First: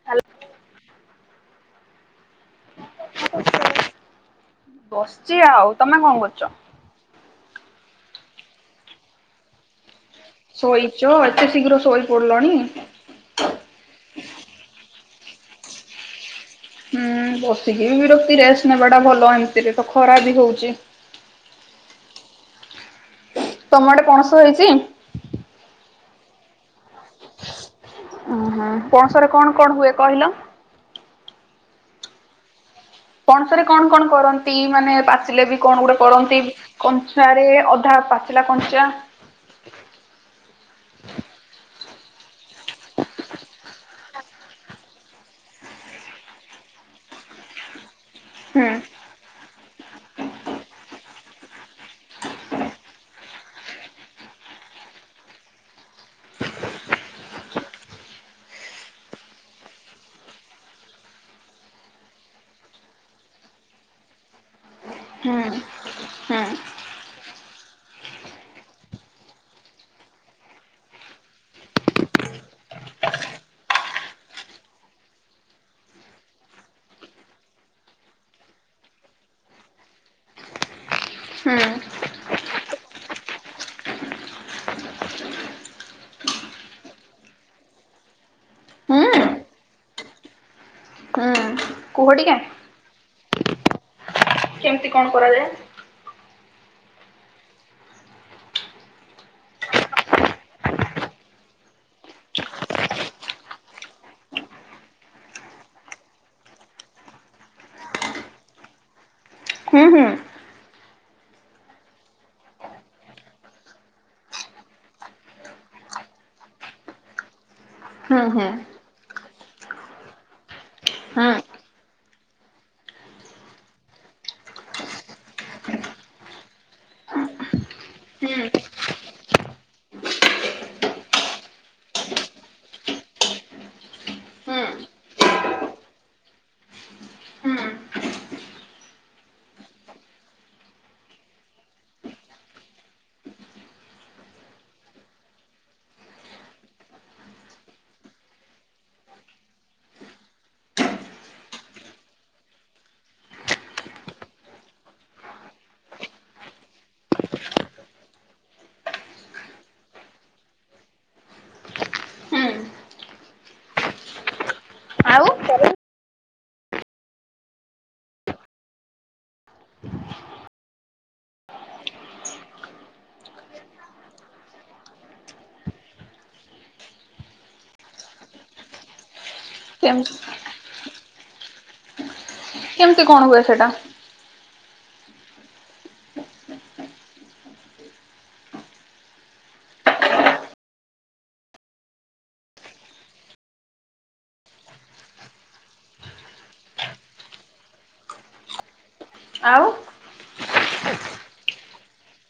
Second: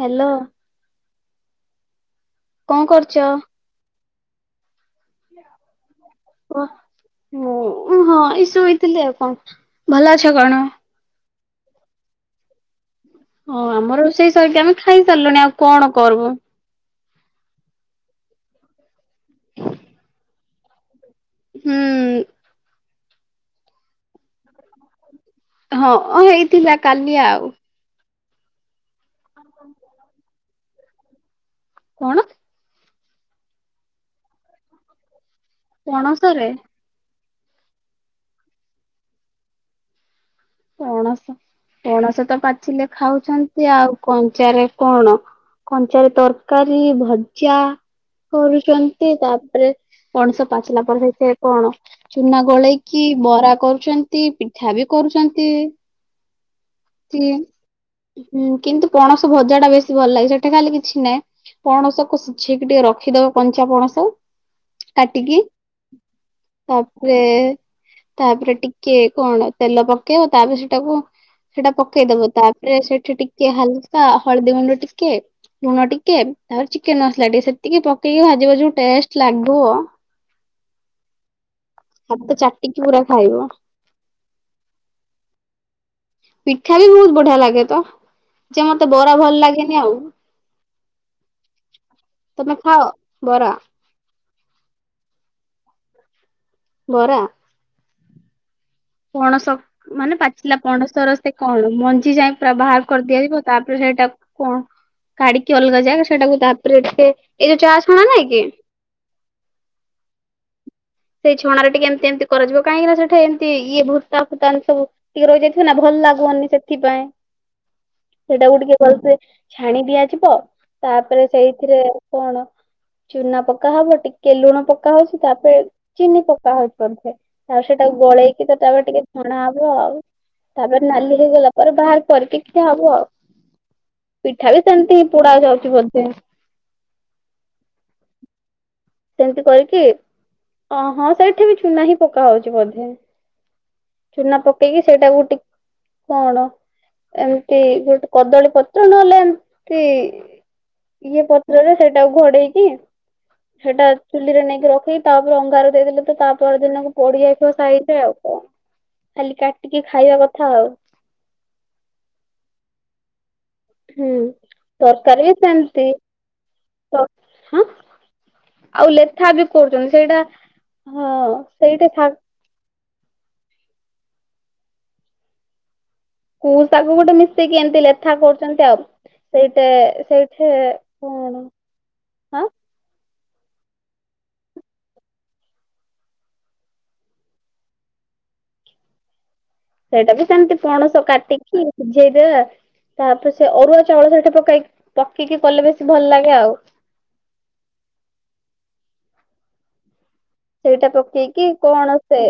Hello. କଣ କରୁଛ? ବସିଚି ଆଉ ତମେ କଣ କରୁଛ? ଓହଁ ଏଇ ଶୋଇଥିଲି ଆଉ କଣ ଭଲ ଅଛ କଣ ଶୋଇଛ ଏତେ ଶୀଘ୍ର ଶୋଇ ପଡିଲଣି। ହଁ ଆମର ରୋଷେଇ ସରିକି ଆମେ ଖାଇସାରିଲୁଣି ଆଉ କଣ କରିବୁ। ହୁଁ ବସିକି ବି ରଖତି ରେଷ୍ଟ ନେବାଟା ଭଲ ଏମିତିରେ ତ ଖରା ବି ହଉଛି। ହୁଁ। ତମ ଆଡ଼େ ପଣସ ହେଇଛି? ହଁ ହେଇଥିଲା କାଲି ଆଉ। ଓ ହୁଁ ପଣସରେ କଣ କଣ ହୁଏ କହିଲ? କଣ? ପଣସରେ କଣ କଣ କରନ୍ତି ମାନେ ପାଚିଲେ ବି କଣ ଗୋଟେ କରନ୍ତି। ପଣସରେ କ [inaudible] ଅଧା ପାଚିଲା କଞ୍ଚା ପଣସ ପଣସ ତ ପାଚିଲେ ଖାଉଛନ୍ତି ଆଉ କଞ୍ଚାରେ କଣ କଞ୍ଚା ତରକାରୀ ଭଜା ହୁଁ କରୁଛନ୍ତି ତାପରେ ପଣସ ପାଚିଲା ପରେ ହେଇ ସେ କଣ ଚୁନା ଗୋଳେଇକି ବରା କରୁଛନ୍ତି ପିଠା ବି କରୁଛନ୍ତି। କି କି ହୁଁ କିନ୍ତୁ ପଣସ ଭଜା ଟା ବେଶୀ ଭଲ ଲାଗେ ସେଠା ଖାଲି କିଛି ନାହିଁ। ପଣସକୁଝେଇକି ଟିକେ ରଖିଦବ କଞ୍ଚା ପଣସ କାଟିକି ହୁଁ। ହୁଁ ତାପରେ ତାପରେ ଟିକେ କଣ ତେଲ ପକ ତାପ ସେଟାକୁ ସେଟା ପକେଇଦବ ତାପରେ ସେଠି ଟିକେ ହାଲୁକା ହଳଦୀ ଗୁଣ୍ଡ ଟିକେ ଲୁଣ ଟିକେ ଆ ଚିକେନ ମସଲା ଟିକେ ସେତିକି ପକେଇକି ଭାଜିବା ଯୋଉ ଟେଷ୍ଟ ଲାଗିବ। ହୁଁ। ହାତ ଚାଟିକି ପୁରା ଖାଇବ। ପିଠା ବି ବହୁତ ବଢିଆ ଲାଗେ ତ ଯେ ମତେ ବରା ହୁଁ ଭଲ ଲାଗେନି ଆଉ। ହୁଁ। କୁହ ଟିକେ ତମେ ଖାଅ ବରା? କେମତି କଣ କରାଯାଏ? ବରା ପଣସ ମାନେ ପାଚିଲା ପଣସ ର ସେ କଣ ମଞ୍ଜି ଯାଇଏ ପୁରା ବାହାର କରିଦିଆଯିବ ତାପରେ ଏଟା କଣ କାଢିକି ଅଲଗା ଜାଗ ସେଟାକୁ ତାପରେ ଏେ ଏଇ ଯୋଉ ଚା ଛଣା ନାଇଁ କି ହୁଁ ହୁଁ। ସେଇ ଛଣ ଟିକେ ଏମତି ଏମତି କରାଯିବ କହିଁକି ନା ସେଟ ଏମତି ଇଏ ଭର୍ତା ଫୁତା ସବୁ ଟିକେ ରହିଯାଇଥିବ ନା ଭଲ ଲାଗୁନି ସେଥିପାଇଁ ହୁଁ ହୁଁ ସେଇଟାକୁ ଟିକେ ଭଲସେ ଛାଣି ଦିଆଯିବ ତାପରେ ହୁଁ ସେଇଥିରେ କଣ ଚୁନା ପକା ହବ ଟିକେ ଲୁଣ ପକା ହଉଛି ତାପ ଚିନି ପକାଅ ଭଲ ସେ ଆଉ ସେଇଟାକୁ ଗୋଳେଇକି ତ ତାପରେ ଟିକେ ଛଣା ହବ ଆଉ। ତାପରେ ନାଲି ହେଇଗଲା ପରେ ବାହାର କରିକି ଖିଆ ହବ। ପିଠା ହୁଁ ବି ସେମିତି ପୋଡା ଯାଉଛି ବୋଧେ। ହୁଁ ହୁଁ ସେମିତି କରିକି ଅ ହଁ ସେଠି ବି ଚୁନା ହିଁ ପକା ହଉଛି ବୋଧେ। ଚୁନା ପକେଇକି ସେଇଟା କୁ ଟି କଣ ଏମିତି ଗୋଟେ କଦଳୀ ପତ୍ର ନହେଲେ ଏମିତି। ଇଏ ପତ୍ରରେ ସେଇଟାକୁ ଘୋଡେଇକି। ସେଟା ଚୁଲିରେ ନେଇକି ରଖିକି ତାପରେ ଅଙ୍ଗାର ଦେଇଦେଲେ ତ ତାପର ଦିନକୁ ପୋଡି ଯାଇଥିବ ସେଇଟା ଆଉ କଣ। ଖାଲି କାଟିକି ଖାଇବା କଥା ଆଉ। ହୁଁ ହୁଁ ଆଉ ତରକାରୀ ବି ସେମିତି ତ ହାଁ। ଆଉ ଲେଥା ବି କରୁଛନ୍ତି ସେଇଟା ହଁ ସେଇଟା ଛା କୁ ତାକୁ ଗୋଟେ ମିଶେଇକି ଏମିତି ଲେଥା କରୁଛନ୍ତି ଆଉ ସେଇଟେ କେମତି ସେଇଠେ। କଣ ହାଁ। କେମିତି କଣ ହୁଏ ସେଟା? ସେଇଟା ବି ସେମିତି ପଣସ କାଟିକି ସିଝେଇଦିଅ। ତାପରେ ସେ ଅରୁଆ ଚାଉଳ ସେଇଟା ପକାଇ ପକେଇକି କଲେ ବେଶୀ ଭଲ ଲାଗେ ଆଉ। [inaudible] ଆଉ। ସେଇଟା ପକେଇକି କଣ ସେ।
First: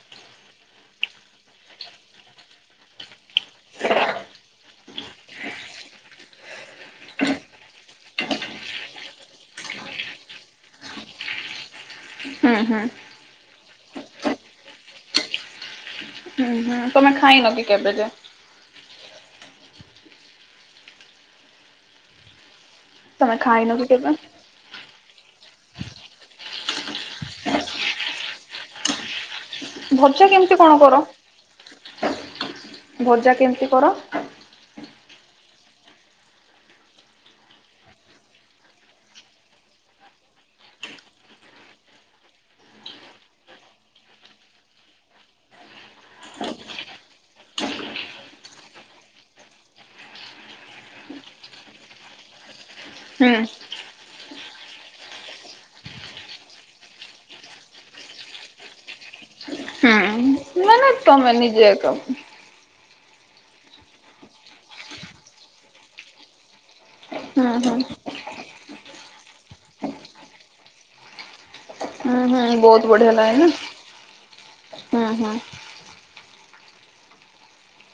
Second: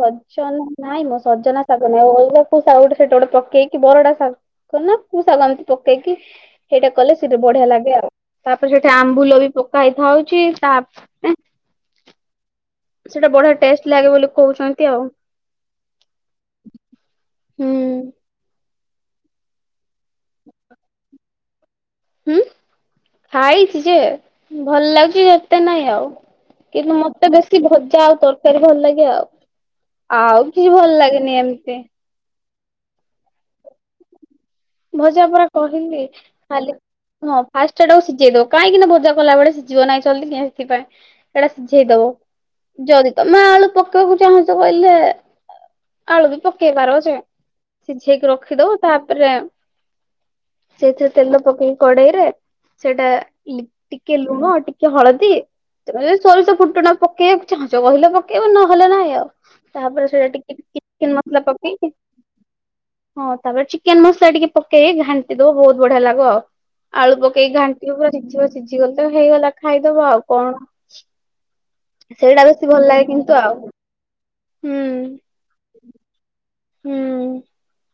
ସଜନା ନାଇଁ ମ ସଜନା ଶାଗ ନାଇଁ ଅ-ଅଲଗା ମାଉ ଶାଗ ଗୋଟେ ସେଟା ଗୋଟେ ପକେଇକି ବରଡା ଶାଗ। ନା କଉ ଶାଗ ଏମିତି ପକେଇକି ସେଇଟା କଲେ ସେଇଟା ବଢିଆ ଲାଗେ ଆଉ। ତାପରେ ସେଠି ଆମ୍ବୁଲ ବି ପକା ହେଇଥାଉଛି ତା ଏଁ। ହୁଁ ହୁଁ ସେଇଟା ବଢିଆ ଟେଷ୍ଟ ଲାଗେ ବୋଲି କହୁଛନ୍ତି ଆଉ। ହୁଁ ହୁଁ ତମେ ଖାଇ ନ କି ହୁଁ କେବେଜ ଯେ। ହୁଁ ତମେ ଖାଇନ ଖାଇଛି କି ଯେ କେବେ? ଭଲ ଲାଗ ଏତେ ନାଇଁ ଆଉ କିନ୍ତୁ ମତେ ବେଶୀ ଭଜା ଆଉ ତରକାରୀ ଭଲ ଲାଗେ ଆଉ। ଭଜା ଆଉ କେମିତି କିଛି କଣ କର? ଭଲ ଲାଗେନି ଏମିତି। ଭଜା କେମିତି କର। ଭଜା ପରା କହିଲି ଖାଲି। ହଁ ଫାର୍ଷ୍ଟ ସେଟାକୁ ସିଝେଇ ଦବ କାହିଁକି ନା ଭଜା କଲା ବେଳେ ସିଝିବ ନାହିଁ ଜଲଦି କେଁ ସେଥିପାଇଁ ସେଇଟା ସିଝେଇ ଦବ। ଯଦି ତମେ ଆଳୁ ପକେଇବାକୁ ଚାହୁଁଛ କହିଲେ। ଆଳୁ ବି ପକେଇ ପାର ଯେ ସିଝେଇକି ରଖିଦବ ତାପରେ। ସେଥିରେ ତେଲ ପକେଇକି କଡେଇରେ ସେଟା ହୁଁ ଇ ଟିକେ ଲୁଣ ଟିକେ ହଳଦୀ। ତମେ ଯଦି ସୋରିଷ ଫୁଟୁଣ ପକେଇବାକୁ ଚାହୁଁଛ କହିଲେ ପକେଇବ ନହେଲେ ନାଇଁ ଆଉ ତାପରେ ସେଇଟା ଟି ନାଇ ତମେ ନିଜେ। [unintelligible] ହଁ ତାପରେ ଚିକେନ ମସଲା ଟିକେ ପକେଇ ଘାଣ୍ଟି ଦବ ବହୁତ ବଢିଆ ଲାଗିବ। ଆଳୁ ହୁଁ ପକେଇକି ହୁଁ ଘାଣ୍ଟିିବ ସିଝିବ ସିଝିଗଲେ ହେଇଗଲା ଖାଇଦବ ଆଉ କଣ। ହୁଁ ସେଇଟା ହୁଁ ବେଶୀ ବହୁତ ଭଲ ଲାଗେ ବଢିଆ କିନ୍ତୁ ନା ଆଉ ହୁଁ। ହୁଁ ହୁଁ ହୁଁ।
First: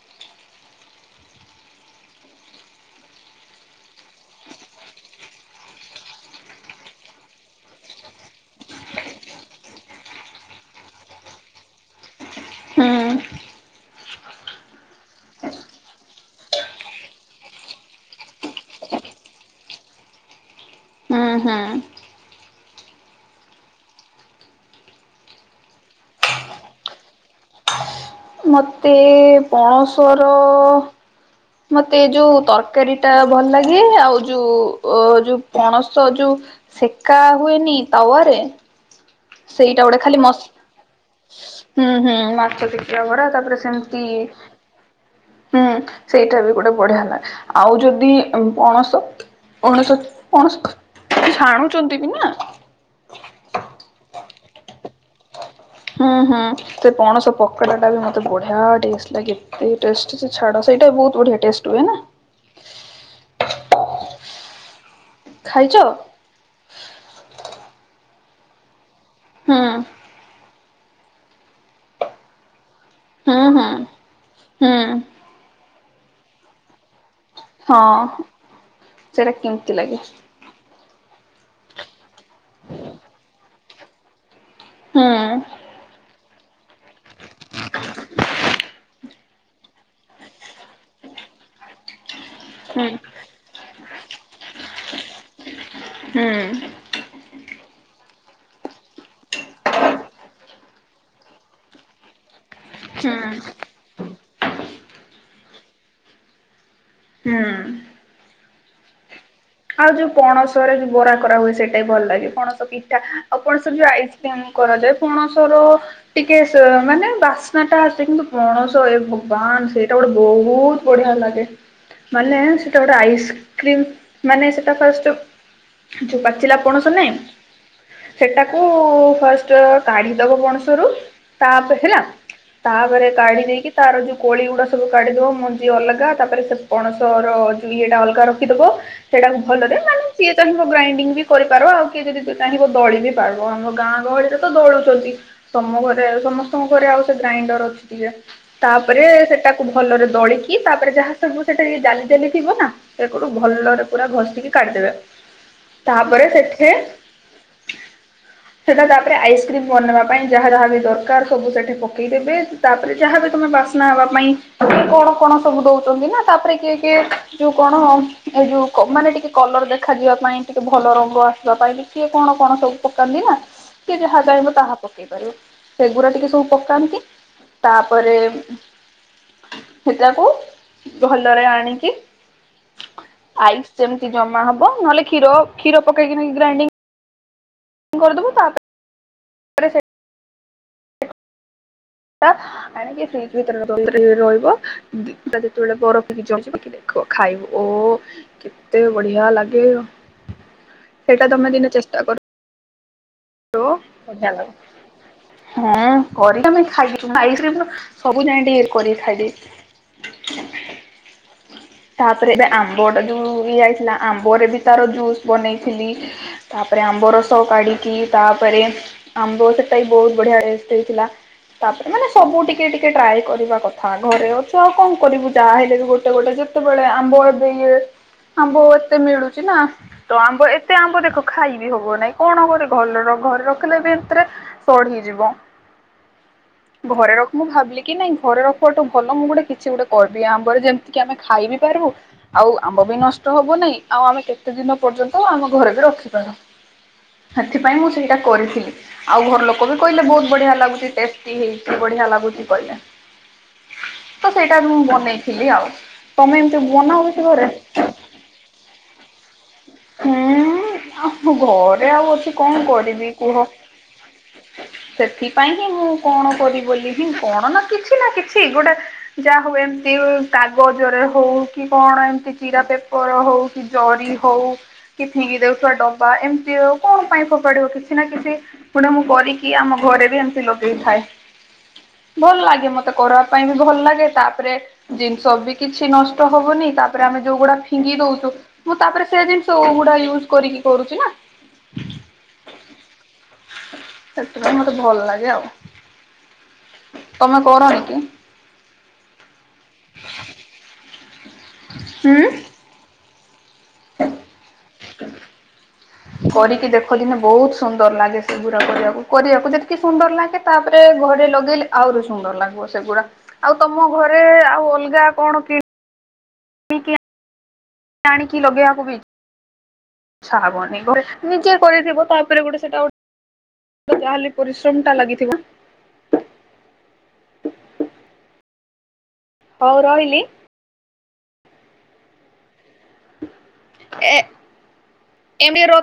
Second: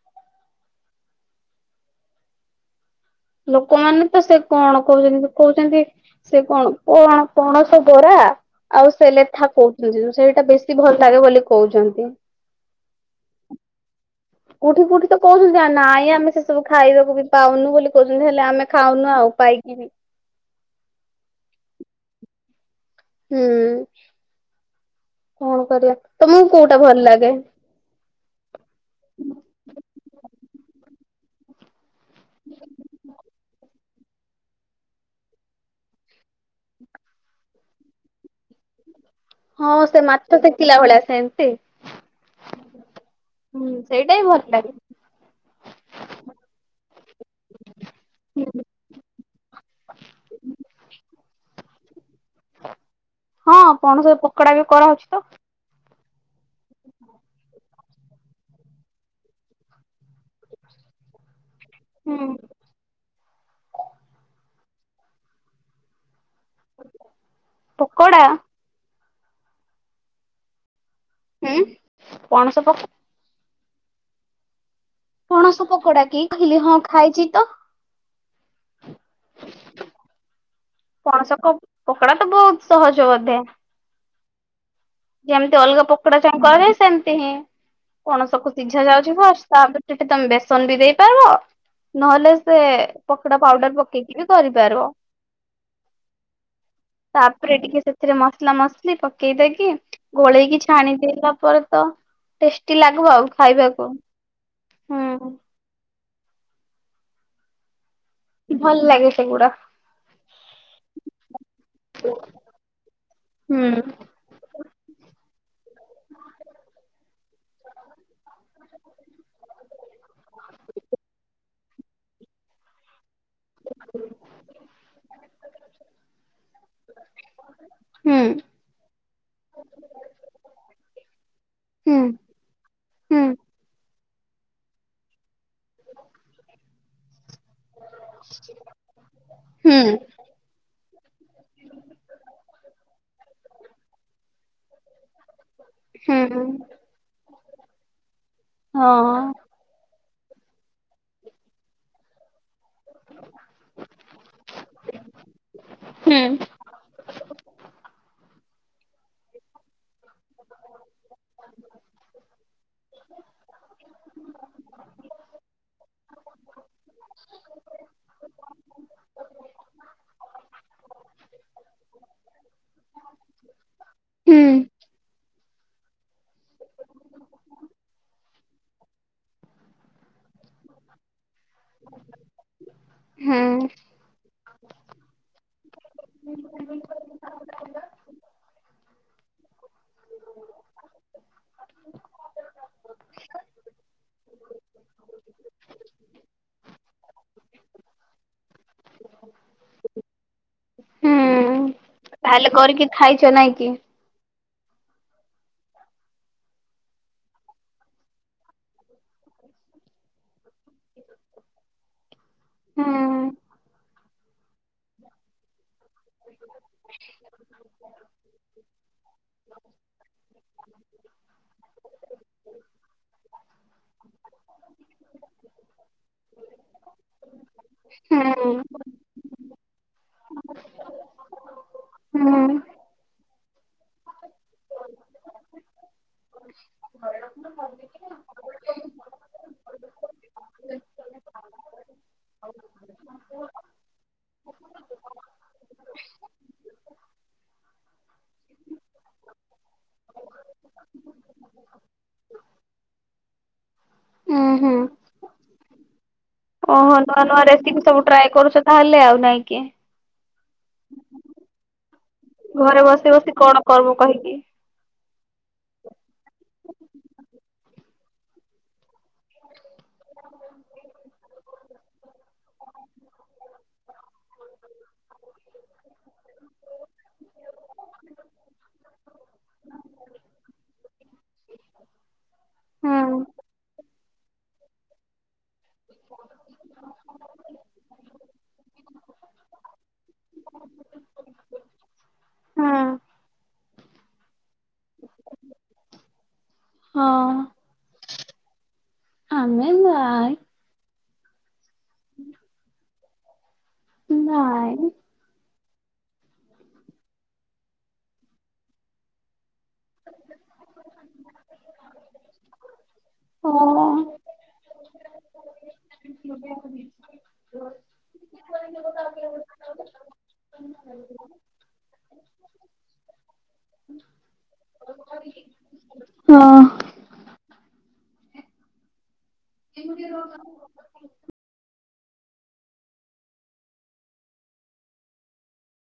ଲୋକମାନେ ତ ସେ କଣ କହୁଛନ୍ତି କହୁଛନ୍ତି ସେ କଣ କଣ ପଣସ ବରା। ଥା ଆଉ ସେ ଲେଥା କହୁଛନ୍ତି ସେଇଟା ବେଶୀ ଭଲ ଲାଗେ ବୋଲି କହୁଛନ୍ତି। ହୁଁ। କଉଠି କଉଠି ତ କହୁଛନ୍ତି ଆ ନାଇଁ ଆମେ ସେ ସବୁ ଖାଇବାକୁ ବି ପାଉନୁ ବୋଲି କହୁଛନ୍ତି ହେଲେ ଆମେ ଖାଉନୁ ଆ ଉ ପାଇକିରି। ହୁଁ ହୁଁ। ହୁଁ କଣ କରିବା ତମକୁ କୋଉଟା ଭଲ ଲାଗେ? ମତେ ପଣସର। ମତେ ଯୋଉ ତରକାରୀ ଟା ଭଲ ଲାଗେ। ଆଉ ଯୋଉ ଅ ଯୋଉ, ପଣସ ଯୋଉ ସେକା ହୁଏନି ତାୱାରେ ସେଇଟା ହଁ ଗୋଟେ ସେ ଖାଲି ମାଛ ମସ୍ ଶେକିଲା ଭଳିଆ ସେମିତି ହୁଁ ହୁଁ ମାଛ ଦେଖିବା ପଡ଼ା, ତାପରେ ହୁଁ ସେମିତି ସେଇଟା ବି ଭଲ ଲାଗେ। ହୁଁ ସେଇଟା ବି ଗୋଟେ ବଢିଆ ଲାଗେ, ଆଉ ଯଦି ପଣସ ଉଣଶଣ ଅଣସ ପଛାଣୁ [unintelligible] ହଁ ପଣସ ପକୋଡା ବି କରାହଉଛି ତ ହୁଁ, ହୁଁ, ସେ ପଣସ ପୋକଡ଼ା ଟା ବି ମତେ ବଢିଆ ଟେଷ୍ଟ ଲାଗେ, ଏତେ ଟେଷ୍ଟ ଯେ ଛାଡ ସେଇ ବହୁତ୍ ବଢିଆ ଟେଷ୍ଟ । ହୁଁ । ଖାଇଛ? ପକୋଡା ହୁଁ। ହୁଁ, ପଣସ ପୋକ ହଁ ହଁ ହୁଁ । ପଣସ ପକୋଡା କି, କହିଲି ହଁ ଖାଇଛି ତ ହଁ, ସେଟା କେମିତି ଲାଗେ? ପଣସ କ ପକଡା ତ ବହୁତ ସହଜ ବୋଧେ ହୁଁ ଯେମିତି ଅଲଗା ପକୋଡା ଚମ [unintelligible] ସେମତି ହିଁ ପଣସକୁୁ ସିଝା ଯାଉଛି ବ ତାପରେ ଟିକେ ତମେ ବେସନ ବି ଦେଇ ପାରିବ, ନହେଲେ ସେ ହୁଁ ପକୋଡା ପାଉଡର ପକେଇକି ବି କରିପାରିବ । ହୁଁ ତାପରେ ଟିକେ ସେ ସେଥିରେ ମସଲା ମସଲି ପକେଇ ଦେଇକି ଗୋଳେଇକି ଛାଣିଦେଲା ପରେ ତ ଟେଷ୍ଟି ଲାଗବ ଆଉ, ହୁଁ ଖାଇବାକୁ, ହୁଁ ହୁଁ । ଭଲ୍ ଲାଗେ । ଆଉ ଯୋଉ ପଣସରେ ଯୋଉ ବରା କରା ହୁଏ, ସେଇଟା ବି ଭଲ ଲାଗେ ପଣସ ପିଠା ଆଉ ପଣସ ହୁଁ ଯୋଉ ଆଇସ୍କ୍ରିମ କରାଯାଏ, ପଣସର ଟିକେ ମାନେ ବାସ୍ନା ଟା ଆସେ କିନ୍ତୁ ପଣସ ଏ ଭଗବାନ ସେଇଟା ଗୋଟେ ବହୁତ ବଢିଆ ଲାଗେ ମାନେ ସେଟା ଗୋଟେ ଆଇସ୍କ୍ରିମ ମାନେ ସେଟା ଫାଷ୍ଟ ଯୋ, ପାଚିଲା ପଣସ ନାଇଁ ହୁଁ ସେଟାକୁ ଫାଷ୍ଟ କାଢିଦବ ପଣସ ରୁ, ତାପରେ ହୁଁ ହେଲା ତାପରେ ହୁଁ କାଢି ଦେଇକି, ତାର ଯୋଉ କୋଳି ଗୁଡା ସବୁ କାଢିଦବ ମଞ୍ଜି ଅଲଗା ତାପରେ ସେ ପଣସ ଯ ଏଟା ଅଲଗା ରଖିଦବ ସେଇଟାକୁ ଭଲରେ ହୁଁ ମାନେ ସିଏ ଚାହିଁବ ଗ୍ରାଇଣ୍ଡିଙ୍ଗ ବି କରିପାର ଆଉ କିଏ ଯଦି ଚାହିଁ ଦଳି ବି ପାରିବ, ଆମ ଗାଁର ରେ ତ ଦଳୁଛନ୍ତି ତ ଘରେ ହୁଁ ସମସ୍ତଙ୍କ ଘରେ ଆଉ ସେ ଗ୍ରାଇଣ୍ଡର ଅଛି ଟିକେ ତାପରେ ହଁ ସେଟାକୁ ଭଲରେ ଦଳିକି ତାପରେ ଯାହା ସବୁ ସେଠା ଡାଲି ଜାଲି ଥିବ ନା [unintelligible] ଭଲରେ ପୁରା ଘଷିକି କାଢ଼ିଦେବେ, ହୁଁ ତାପରେ ସେଠି ସେଟ ପରେ ଆଇସ୍କ୍ରିମ୍ ବନେଇବା ପାଇଁ ଯାହା ଯାହା ବି ଦରକାର ସବୁ ସେଠି ପକେଇଦେବେ, ତାପରେ ଯାହାବ ତମେ ବାସ୍ନା ହେବା ପାଇଁ କି କଣ କଣ ସବୁ ଦଉଛନ୍ତି ନା ତାପରେ କିଏ କିଏ ଯୋଉ କଣ ଏ ଯୋଉ ମାନେ ଟିକେ କଲର ଦେଖାଯିବା ପାଇଁ, ଟିକେ ଭଲ ରଙ୍ଗ ଆସିବା ପାଇଁ, କେ କଣ କଣ ସବୁ ପକାନ୍ତି ନା ହୁଁ କେଜହାଜାାଇ ମୁତାହା [unintelligible] ପକେଇ ପାରିବ, ସେଗୁଡ଼ା ଟିକେ ସବୁ ପକାନ୍ତି, ତାପରେ ସେଟକୁ ଭଲରେ ଆଣିକି ହୁଁ ଆଇସ୍ ଯେମିତି ଜମା ହବ, ନହେଲେ କ୍ଷୀର କ୍ଷୀର ପକେଇକି ଗ୍ରାଇ ଫ [unintelligible] କରିଦବୁ ତାପ ଫ୍ରିଜ ଭିତରେ ରହିବ, ଯେତେବେଳେ ବରଫ [unintelligible] ଜଛି ଟିକ ଦେଖ ଖାଇବ ଓ କେତେ ବଢିଆ ଲାଗେ । ହ [inaudible] ସେଇଟା ତମେ ଦିନେ ଚେଷ୍ଟା କର । ହ ବଢ଼ି [unintelligible] ହ ହଁ କରିମେ ଖାଇଛ ସବୁ ଜାଣି କରିକି ଖାଇଦେ। ହ ତାପରେ ଏବେ ଆମ୍ବ ହୁଁ ଟା ଯୋଉ ଇ ହେଇଥିଲା ଆମ୍ବରେ ବି ତାର ଜୁସ୍ ବନେଇ। ଥିଲି ତାପରେ ଆମ୍ବ ରସ କାଢ଼ିକି। ତାପରେ ଆମ୍ବ ସେଟା ବି ବହୁତ ବଢିଆ ରେଷ୍ଟ ହେଇଥିଲା। ତାପରେ ମାନେ ସବୁ ଟିକେ ଟିକେ ଟ୍ରାଏ କରିବା କଥା ଘରେ ଅଛ ଆଉ କଣ କରିବୁ ଯାହାହଲେବ ଗୋଟେ ଗୋଟେ। କେତେବେଳେ ଆମ୍ବ ହୁଁ ଆମ୍ବ ଏତେ ମିଳୁଛି ନା ତ ଆମ୍ବ ଏତେ। ଖାଇବି ହବ ନାଇଁ ହୁଁ କଣ କର ଘରେ ରଖିଲେ ବି ଏଥିରେ ସଢୀ ଯିବ। ଘରେ ରଖ ମୁଁ ଭାବିଲି କି ନାଇଁ ଘରେ ରଖଠୁ ଭଲ ମୁଁ ଗୋଟେ କିଛି ଗୋଟେ। କରବି ଆମ୍ବରେ ଯେମିତିକି ଆମେ ଖାଇବି ପାରିବୁ ଆଉ ଆମ୍ବ ବି ନଷ୍ଟ ହବ ନାାଇଁ ଆଉ ଆମେ କେତେ ଦିନ ନ୍ତ ଆମ ଘରେ ବି ରଖିପାରୁ। ସେଥିପାଇଁ ମୁଁ ସେଇଟା କରିଥିଲି ଆଉ ଘର ଲୋକ ବି କହିଲେ ବହୁତ ବଢିଆ ଲାଗୁ ଟେଷ୍ଟି ହେଇଛି ବଢିଆ ଲାଗୁଛି। [inaudible] ତ ହୁଁ ସେଇଟା ହୁଁ। ମୁଁ ବନେଇଥିଲି ଆଉ ତମେ ହ ବନାଉଛ ନୂଆ ନୂଆ ଘରେ? ରେସିପି ସବୁ ଟ୍ରାଏ କରୁଛ ତାହେଲେ ଆଉ ନାଇଁ କି। ଉୁଁ ଆ ଘରେ ଆଉ ଅଛି କଣ ଘରେ କରିବି ବସି ବସି କୁହ। କଣ କରିବୁ କହିକି ସେଥିପାଇଁ ହିଁ ମୁଁ କଣ କର ବୋଲି ହିଁ କଣ ନା କିଛି ନା କିଛି ଗୋଟେ ଯାହା ହଉ ଏମତି। କାଗଜରେ ହଉ କି କଣ ଏମତି ଚିରା ପେପର ହଉ କି ଜରି ହଉ କିଛିନ କିି ଦେଉଛଥିବା ଡ ବା ଏମିତି ଆଉ କଣ ପାଇଁ ଫୋପାଡିବ କିଛି ନା କିଛି ଗୁଣ ମୁଁ କରିକି ଆମ ଘରେ ବି ଏମିତି ଲଗେଇ ଥାଏ। ହ ଭଲ ଲାଗେ ମତେ କରିବା ପାଇଁ ବି ଭଲ ଲାଗେ। ତାପରେ ଜିନିଷ ବି କିଛି ନଷ୍ଟ ହବନି ତାପରେ ଆମେ ଯୋଉଗୁଡା ଫିଙ୍ଗି ଦଉଛୁ। ମୁଁ ତାପରେ ସେ ଜିନିଷ ଉୁଡା ୟୁଜ କରିକି କରୁଛି ନା। ହଁ। ସେ ମତେ ଭଲ ଲାଗେ ଆଉ। ହଁ ତମେ କରନି କି? ଆମେ। [inaudible] ହୁଁ। ନାଇଁ। ହଁ କରିକି ଦେଖଲି ନା ବହୁତ ସୁନ୍ଦର ଲାଗେ ସେଗୁଡା କରିବାକୁ କରିବାକୁ ଯେତିକି ସୁନ୍ଦର ଲାଗେ ତାପରେ ଘରେ। ଲଗେଇଲେ ଆହୁରି ସୁନ୍ଦର ଲାଗିବ ସେଗୁଡା ହଁ ଆଉ ତମ ଘରେ ଆଉ ଅଲଗା କଣ କିଣ। ଆଣିକି ଲଗେଇବାକୁ ବି ଛାବନି ଘରେ ନିଜେ କରିଥିବ ତାପରେ ଗୋଟେ ସେଟା। ତାହଲେ ପରିଶ୍ରମଟା ଲାଗିଥିବ। ହଁ। ହଉ ରହିଲି। ଏ। [inaudible]